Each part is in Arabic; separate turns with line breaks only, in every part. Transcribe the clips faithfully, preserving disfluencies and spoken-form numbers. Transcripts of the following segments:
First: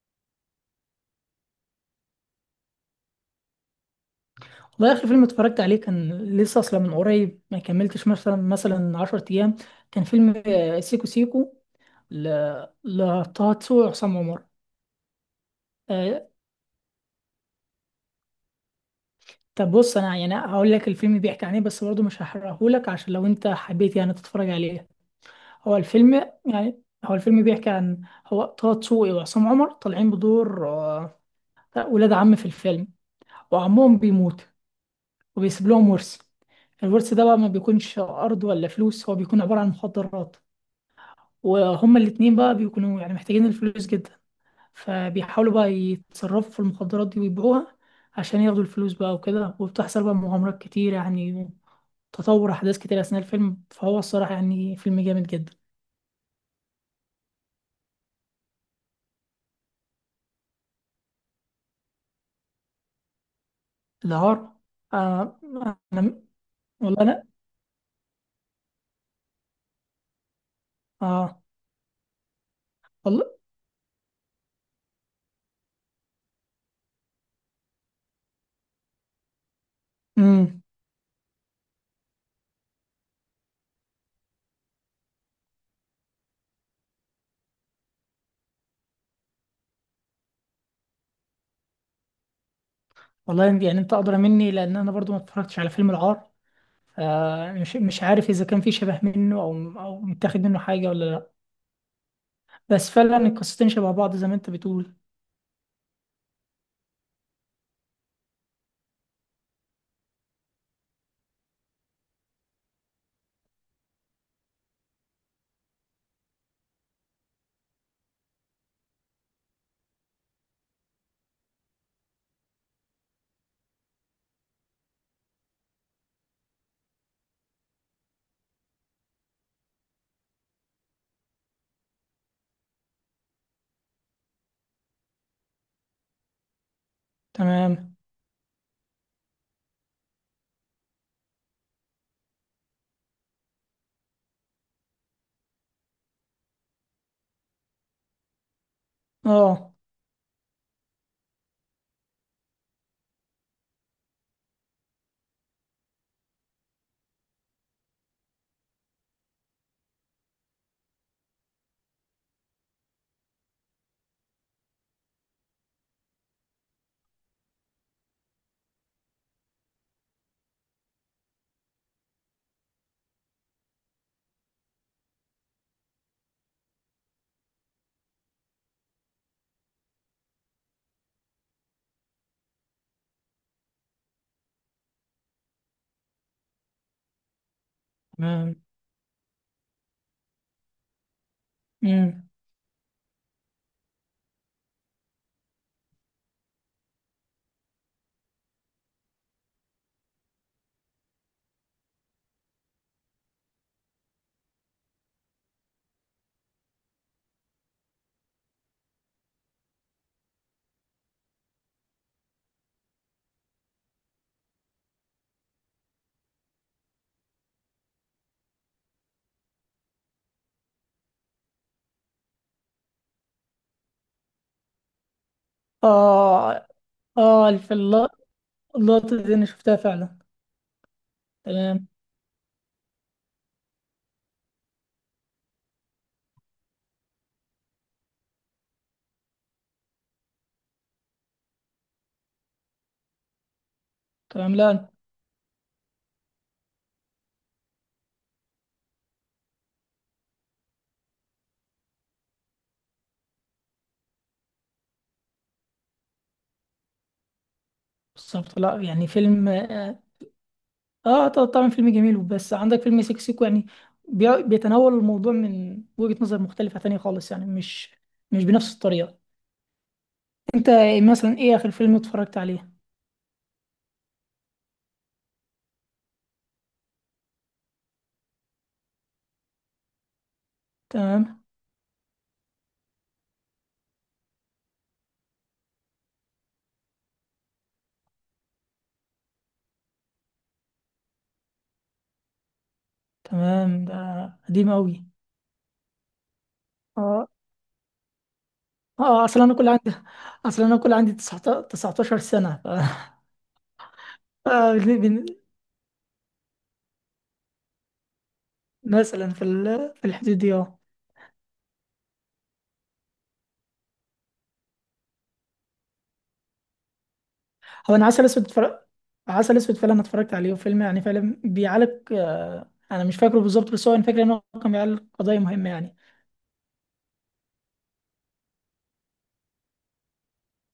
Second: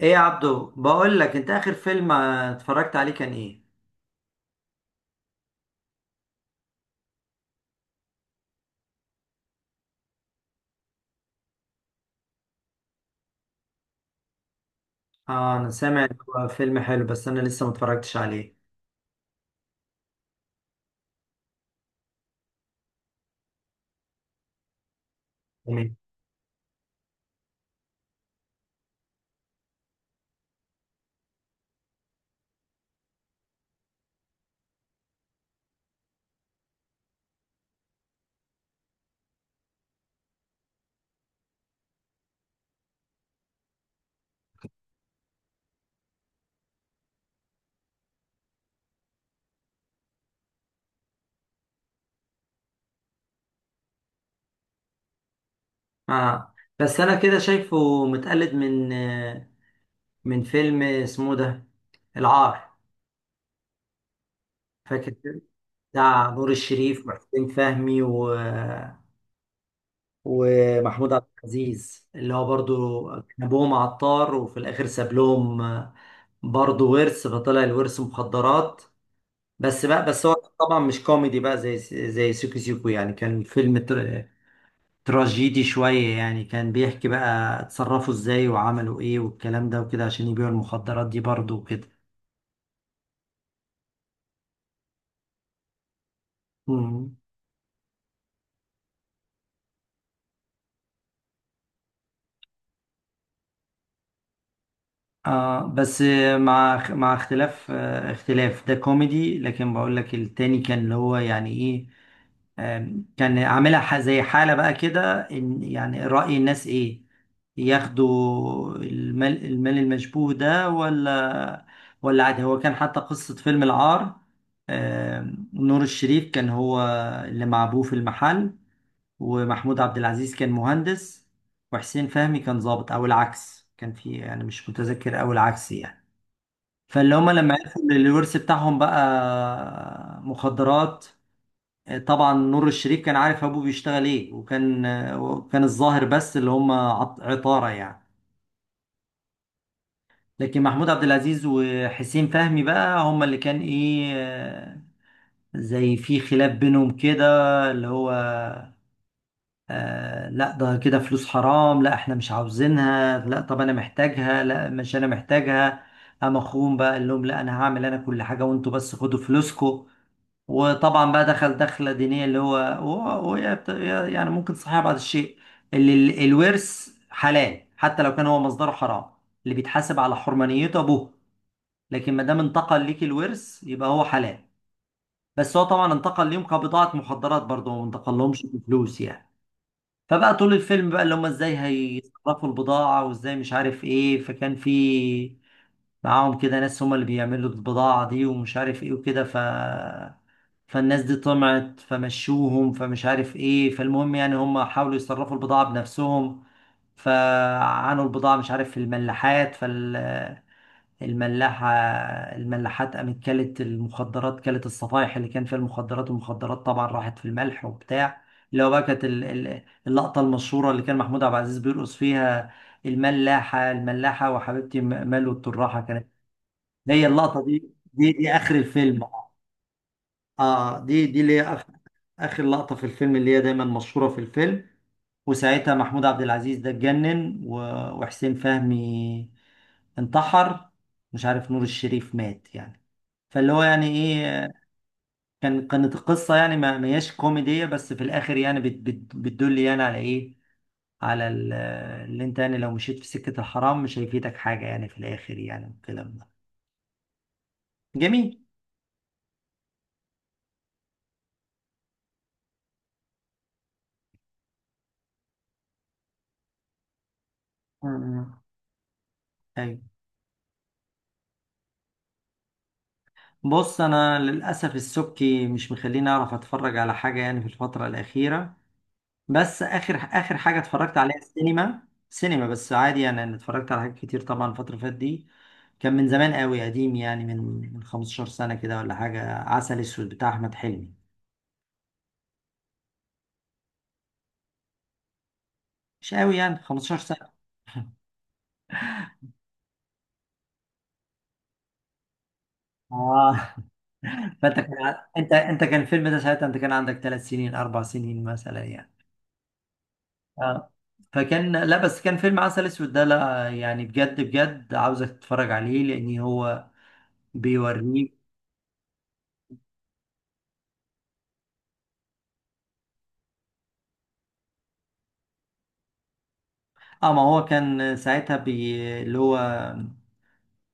ايه يا عبدو، بقول لك انت اخر فيلم آه، اتفرجت عليه كان ايه؟
والله آخر فيلم اتفرجت عليه كان لسه أصلا من قريب، ما كملتش مثلا مثلا عشر أيام. كان فيلم آه، سيكو سيكو، ل... لطه دسوقي وعصام عمر.
اه، انا سامع إن
آه.
هو فيلم حلو بس انا لسه ما اتفرجتش عليه.
طب بص، أنا يعني هقول لك الفيلم بيحكي عن إيه، بس برضه مش هحرقهولك عشان لو أنت حبيت يعني تتفرج عليه. هو
تمام.
الفيلم يعني هو الفيلم بيحكي عن، هو طه دسوقي وعصام عمر طالعين بدور آه، ولاد عم في الفيلم، وعمهم بيموت وبيسيب لهم ورث. الورث ده بقى ما بيكونش أرض ولا فلوس، هو بيكون عبارة عن مخدرات. وهما الاتنين بقى بيكونوا يعني محتاجين الفلوس جدا، فبيحاولوا بقى يتصرفوا في المخدرات دي ويبيعوها عشان ياخدوا الفلوس بقى وكده. وبتحصل بقى مغامرات كتير يعني، تطور أحداث كتير أثناء الفيلم، فهو الصراحة يعني فيلم جامد جدا.
اه بس انا كده شايفه متقلد من آه، من فيلم اسمه ده، العار.
العار.
فاكر كده؟
آه. أنا
بتاع نور
والله
الشريف
أنا
وحسين فهمي و... ومحمود عبد
آه،
العزيز، اللي هو برضو
والله.
كان ابوهم عطار، وفي الاخر ساب لهم، آه، برضو ورث، فطلع الورث مخدرات. بس بقى، بس هو
امم.
طبعا مش كوميدي بقى، زي زي سيكو سيكو، يعني كان فيلم تر- تراجيدي شوية، يعني كان بيحكي بقى اتصرفوا ازاي وعملوا ايه والكلام ده وكده عشان يبيعوا المخدرات دي برضه وكده.
والله يعني أنت أدرى مني، لأن أنا برضو ما اتفرجتش على فيلم العار.
مم.
آه، مش مش عارف إذا كان في شبه منه، أو أو متاخد منه حاجة ولا لأ. بس فعلا القصتين شبه بعض زي ما أنت بتقول.
اه بس، مع اخ- مع اختلاف آه، اختلاف، ده كوميدي، لكن بقول لك التاني كان اللي هو يعني ايه. آم، كان عاملها ح- زي حالة بقى كده، ان يعني رأي الناس ايه، ياخدوا المال المال المشبوه ده ولا ولا عادي. هو كان حتى قصة فيلم العار، آم، نور الشريف كان هو اللي مع ابوه في المحل، ومحمود عبد العزيز كان مهندس، وحسين فهمي كان ضابط او العكس، كان في يعني مش متذكر، او العكس يعني. فاللي هما لما عرفوا ان
تمام.
الورث بتاعهم بقى مخدرات، طبعا نور الشريف كان عارف ابوه بيشتغل ايه، وكان وكان الظاهر بس اللي هما عط- عطارة يعني،
اه.
لكن محمود عبد العزيز وحسين فهمي بقى هما اللي كان ايه، زي في خلاف بينهم كده، اللي هو آه لا، ده كده فلوس حرام، لا احنا مش عاوزينها، لا طب انا محتاجها، لا مش انا محتاجها. قام اخوهم بقى قال لهم: لا انا هعمل انا كل حاجه وانتوا بس خدوا فلوسكم. وطبعا بقى دخل دخله دينيه، اللي هو هو- هو يا بت- يا- يعني ممكن صحيح بعض الشيء، اللي ال- الورث حلال حتى لو كان هو مصدره حرام، اللي بيتحاسب على حرمانيته ابوه، لكن ما دام انتقل ليك الورث يبقى هو حلال. بس هو طبعا انتقل ليهم كبضاعه مخدرات برضه، ما انتقل لهمش
تمام.
فلوس يعني. فبقى طول الفيلم بقى اللي هم ازاي
امم.
هيصرفوا البضاعة وازاي مش عارف ايه، فكان في معاهم كده ناس هم اللي بيعملوا البضاعة دي ومش عارف ايه وكده، ف فالناس دي طمعت فمشوهم، فمش عارف ايه، فالمهم يعني هم حاولوا يصرفوا البضاعة بنفسهم. فعانوا البضاعة مش عارف في الملاحات، فال... الملاحة الملاحات قامت كلت المخدرات، كلت الصفايح اللي كان فيها المخدرات، والمخدرات طبعا راحت في الملح وبتاع. اللي هو بقى كانت ال- ال- اللقطة المشهورة اللي كان محمود عبد العزيز بيرقص فيها: الملاحة الملاحة وحبيبتي م- ملو التراحة، كانت
اه.
هي اللقطة
اه
دي،
في الل-
دي دي آخر الفيلم.
اللقطة دي انا شفتها فعلا.
اه دي، دي اللي هي
تمام.
اخر لقطه في الفيلم، اللي هي دايما مشهوره في الفيلم. وساعتها محمود عبد العزيز ده اتجنن و- وحسين فهمي انتحر، مش عارف نور الشريف مات يعني. فاللي هو يعني ايه،
تمام، لا.
كان كانت القصه يعني ما ما هياش كوميديه، بس في الاخر يعني بت بت بتدل يعني على ايه، على ال- اللي انت يعني لو مشيت في سكه الحرام مش هيفيدك حاجه يعني في الاخر يعني، والكلام ده جميل.
بالظبط، لا يعني فيلم اه. آه، طبعا فيلم جميل، بس عندك فيلم سيكسيكو، يعني بي- بيتناول الموضوع من وجهة نظر مختلفة تانية خالص، يعني
م-
مش
م.
مش بنفس الطريقة.
ايوه.
انت، مثلا، ايه اخر فيلم اتفرجت عليه؟
بص، انا للاسف السبكي مش مخليني اعرف اتفرج على حاجه يعني في الفتره الاخيره، بس اخر اخر حاجه اتفرجت عليها
تمام.
السينما سينما بس عادي، يعني انا اتفرجت على حاجات كتير طبعا الفتره اللي فاتت دي. كان من زمان قوي قديم يعني، من من خمس عشرة سنة سنه كده ولا حاجه، عسل اسود بتاع احمد حلمي.
تمام، ده قديم قوي.
مش قوي يعني خمستاشر سنة
اه.
سنه.
اه اصلا انا كل عندي اصلا انا كل عندي تسعتاشر تسعتاشر سنة.
اه
ف...
فانت كان ع- انت انت كان الفيلم ده ساعتها انت كان عندك ثلاث سنين اربع سنين مثلا يعني.
مثلا في ال- في الحدود دي،
اه،
اه.
فكان لا بس كان فيلم عسل اسود ده، لا يعني بجد بجد عاوزك تتفرج عليه لان هو
هو انا
بيوريك.
عسل اسود اتفرج عسل اسود فعلا اتفرجت عليه، وفيلم يعني فعلا بيعالج. آه، انا مش فاكره بالظبط، بس هو انا فاكر ان هو كان بيعالج قضيه مهمه يعني.
اه، ما هو كان ساعتها بي... اللي هو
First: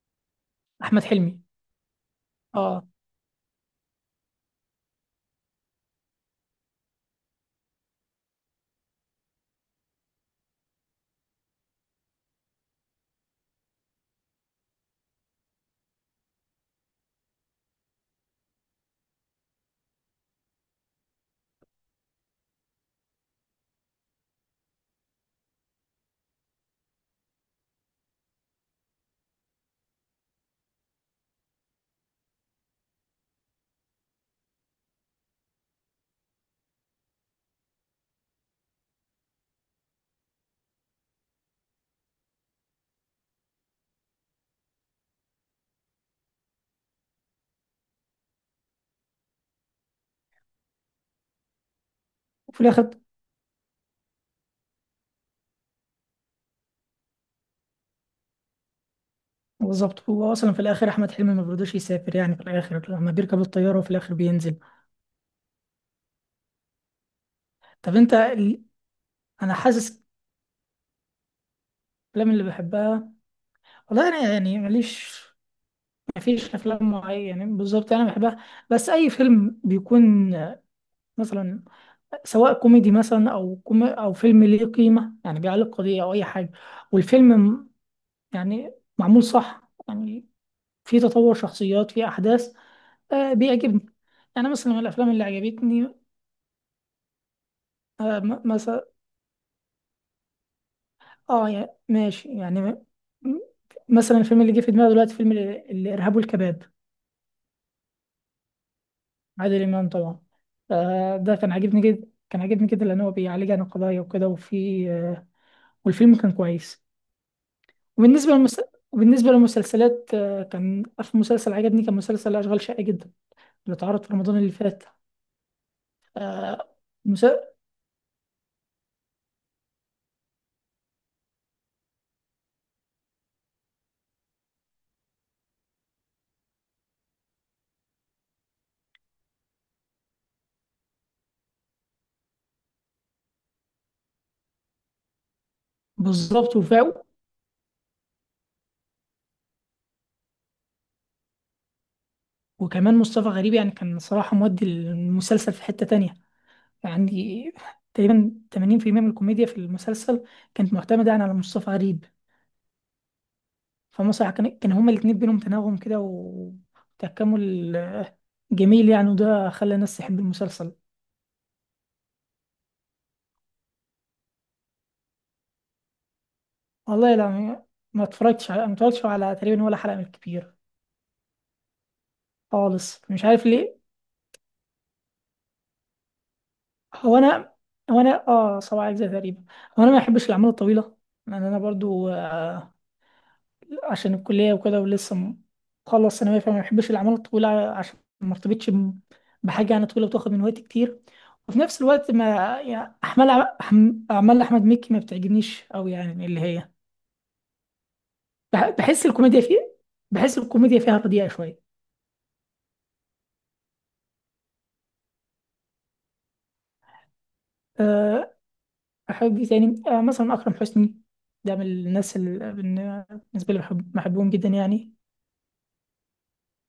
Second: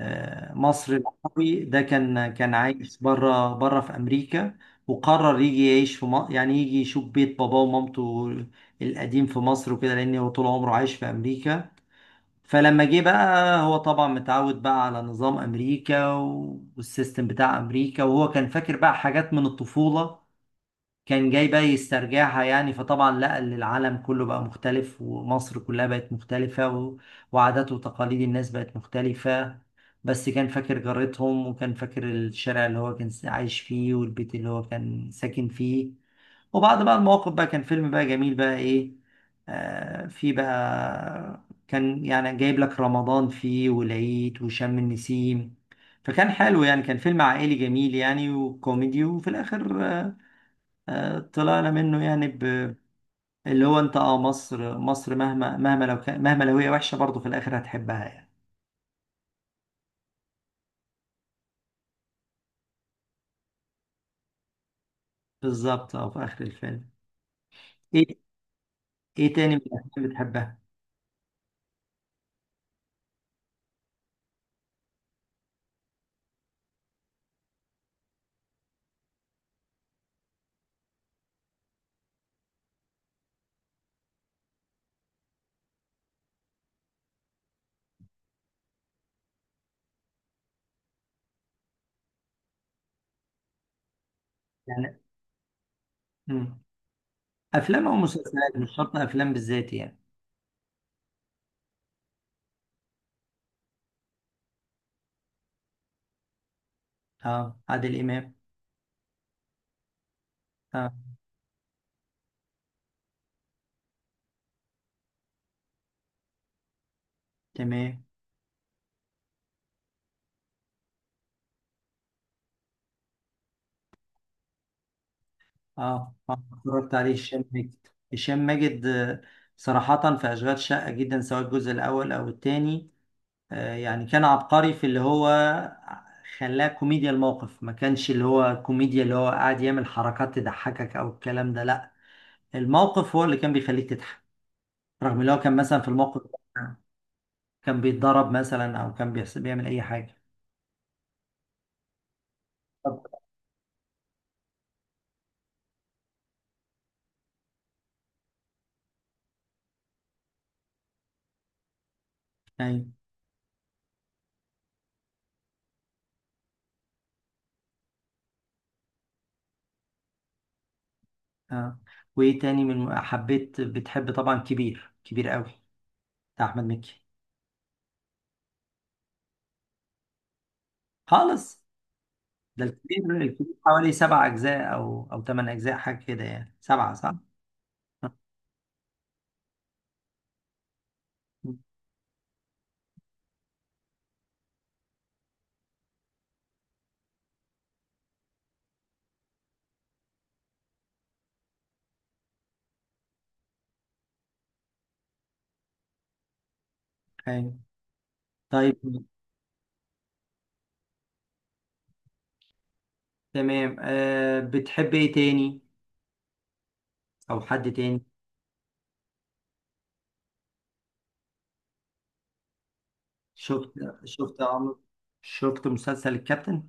آه، مصر
احمد حلمي.
العربي ده كان كان
اه.
عايش بره بره في امريكا، وقرر يجي يعيش في مصر، يعني يجي يشوف بيت باباه ومامته القديم في مصر وكده، لان هو طول عمره عايش في امريكا. فلما جه بقى هو طبعا متعود بقى على نظام امريكا والسيستم بتاع امريكا، وهو كان فاكر بقى حاجات من الطفولة، كان جاي بقى يسترجعها يعني. فطبعا لقى ان العالم كله بقى مختلف ومصر كلها بقت مختلفة، و- وعادات وتقاليد الناس بقت مختلفة. بس كان فاكر جارتهم، وكان فاكر الشارع اللي هو كان عايش فيه، والبيت اللي هو كان ساكن فيه. وبعد بقى المواقف بقى كان فيلم بقى جميل بقى ايه، آه في بقى كان يعني جايب لك رمضان فيه والعيد وشم النسيم. فكان حلو يعني، كان فيلم عائلي جميل يعني وكوميدي، وفي الآخر آه آه، طلعنا منه يعني ب...
وفي الاخر.
اللي هو انت، اه مصر مصر مهما، مهما لو كان مهما لو هي وحشة برضه في الآخر هتحبها يعني.
بالظبط، هو اصلا في الاخر احمد حلمي ما بيرضاش يسافر، يعني في الاخر لما بيركب الطياره، وفي الاخر بينزل.
بالظبط، اه في آخر الفيلم.
طب انت
ايه
ال-
ايه تاني
انا
من
حاسس،
الأفلام بتحبها؟
الافلام اللي بحبها، والله انا يعني ماليش. مفيش افلام معينه بالظبط انا بحبها، بس اي فيلم بيكون آه، مثلا، سواء كوميدي مثلا او كومي او فيلم ليه قيمه، يعني بيعلق قضيه او اي حاجه. والفيلم م- يعني، معمول صح يعني، في تطور شخصيات، في احداث، آه بيعجبني. يعني، مثلا، من
يعني
الافلام اللي عجبتني،
مم. أفلام أو
آه م-
مسلسلات، مش
مثلا،
شرط أفلام بالذات يعني.
اه يعني ماشي يعني م- م- مثلا الفيلم اللي جه في دماغي دلوقتي، فيلم ال- الارهاب والكباب.
اه، عادل إمام.
عادل امام طبعا.
اه
آه، ده كان عاجبني جدا، كان عاجبني جدا، لان هو بيعالج عن القضايا وكده، وفي آه والفيلم كان كويس.
تمام.
وبالنسبة للمس... وبالنسبة للمسلسلات، آه، كان في مسلسل عجبني، كان مسلسل أشغال شاقة جدا، اللي اتعرض في رمضان اللي فات.
اه، اه،
آه،
اتفرجت عليه،
مس...
هشام ماجد. هشام ماجد. آه، صراحة في أشغال شقة جدا، سواء الجزء الأول أو التاني، آه، يعني كان عبقري في اللي هو خلاه كوميديا الموقف، ما كانش اللي هو كوميديا اللي هو قاعد يعمل حركات تضحكك او الكلام ده لا، الموقف هو اللي كان بيخليك تضحك، رغم اللي هو كان مثلا في الموقف
بالظبط،
ده
وفاء.
كان بيتضرب مثلا، او كان بيحس- بيعمل اي حاجة.
وكمان
طب
مصطفى غريب، يعني كان صراحة مودي المسلسل في حتة تانية يعني. تقريبا تمانين بالمية من الكوميديا في المسلسل كانت معتمدة يعني على مصطفى غريب.
يعني
فمسرح كان كان هما الاتنين بينهم تناغم كده، وتكامل جميل يعني، وده خلى الناس تحب المسلسل.
اه، وايه تاني من حبيت بتحب؟ طبعا كبير، كبير قوي بتاع احمد مكي.
والله لا، ما ما اتفرجتش على ما اتفرجتش على تقريبا ولا حلقة من الكبير،
خالص؟ ده
خالص.
الكبير
مش عارف
الكبير
ليه.
حوالي سبع اجزاء او او ثمان اجزاء حاجة كده، يعني سبعة صح؟
هو انا هو انا اه سبع اجزاء تقريبا. هو انا ما بحبش الاعمال الطويله، لان انا برضو آه، عشان الكليه وكده، ولسه م- مخلص ثانويه، فما بحبش الاعمال الطويله عشان ما ارتبطش ب- بحاجه يعني طويله، وتاخد من وقتي كتير. وفي نفس الوقت ما، يعني اعمال، أح- اعمال احمد مكي ما بتعجبنيش قوي يعني، اللي هي
أيوة.
بح-
طيب
بحس الكوميديا فيه بحس الكوميديا فيها رديئه شويه.
تمام، أه بتحب ايه تاني، او حد تاني؟
آه، أحب إيه تاني؟ آه مثلا أكرم حسني. ده من الناس اللي بالنسبة لي
شفت
بحب بحبهم
شفت
جدا
عمرو
يعني.
شفت مسلسل الكابتن.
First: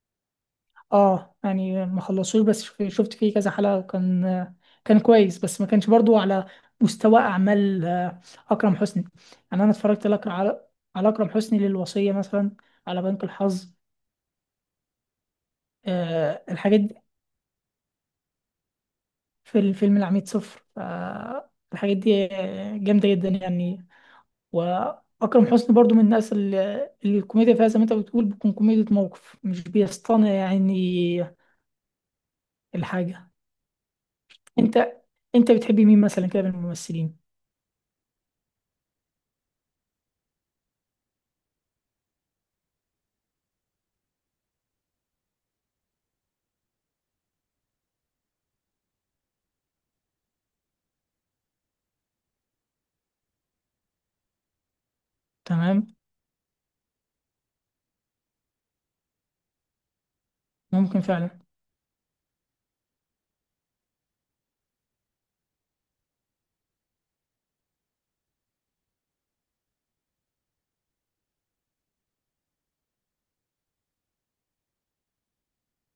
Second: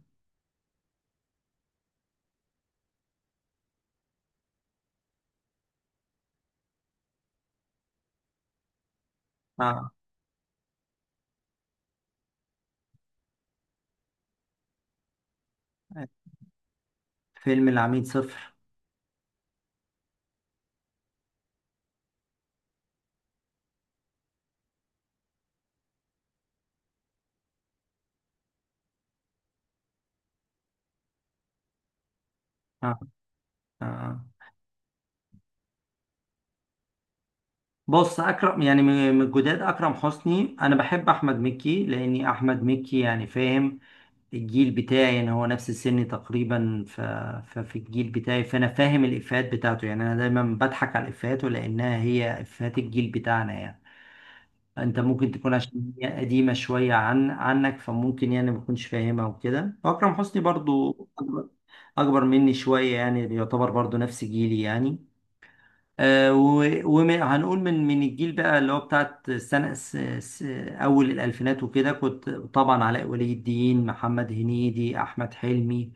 آه، يعني ما خلصوش، بس شف- شفت فيه كذا حلقة، كان آه، كان كويس، بس ما كانش برضو على مستوى أعمال آه، أكرم حسني. يعني أنا
آه.
اتفرجت لك على على أكرم حسني للوصية مثلا، على بنك الحظ، آه الحاجات دي.
فيلم العميد صفر.
في الفيلم العميد صفر، آه الحاجات دي آه، جامدة جدا يعني. واكرم حسني برضو من الناس اللي اللي الكوميديا فيها زي ما انت بتقول بتكون كوميديا موقف، مش بيصطنع يعني
آه.
الحاجه.
آه.
انت انت بتحبي مين مثلا كده من الممثلين؟
بص، اكرم، يعني من من الجداد اكرم حسني، انا بحب احمد مكي، لاني احمد مكي يعني فاهم الجيل بتاعي، يعني هو نفس سني تقريبا ف... ففي الجيل بتاعي، فانا فاهم الافيهات بتاعته، يعني انا دايما بضحك على افيهاته لانها هي افيهات الجيل بتاعنا يعني. انت ممكن تكون
تمام.
عشان هي قديمة شوية عن عنك، فممكن يعني ما تكونش فاهمها وكده، واكرم حسني برضو
ممكن فعلا.
اكبر أكبر مني شوية، يعني يعتبر برضو نفس جيلي يعني. آه، و- وهنقول من من الجيل بقى اللي هو بتاعت سنة س- س- أول الألفينات وكده، كنت طبعا علاء ولي الدين، محمد هنيدي، أحمد حلمي،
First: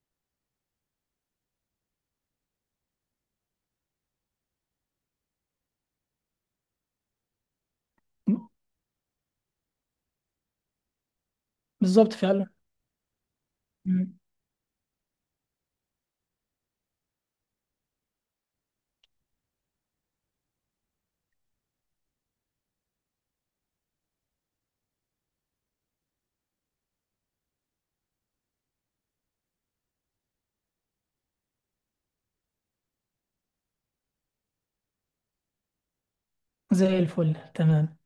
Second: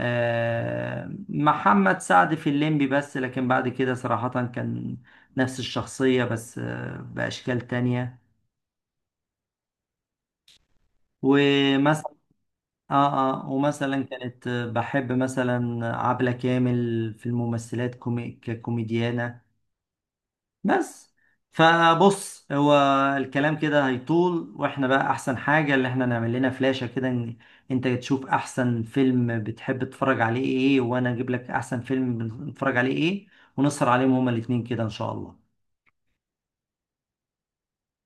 آه، محمد سعد في الليمبي بس، لكن بعد كده صراحة كان نفس الشخصية بس آه، بأشكال تانية. ومثلا
بالظبط فعلا.
اه اه ومثلا
مم.
كانت بحب مثلا عبلة كامل في الممثلات كومي... ككوميديانة. بس فبص هو الكلام كده هيطول، واحنا بقى احسن حاجة اللي احنا نعمل لنا فلاشة كده، إن انت تشوف احسن فيلم بتحب تتفرج عليه ايه، وانا اجيب لك احسن فيلم بنتفرج عليه ايه، ونسهر عليهم هما الاتنين كده ان شاء الله.
زي الفل، تمام.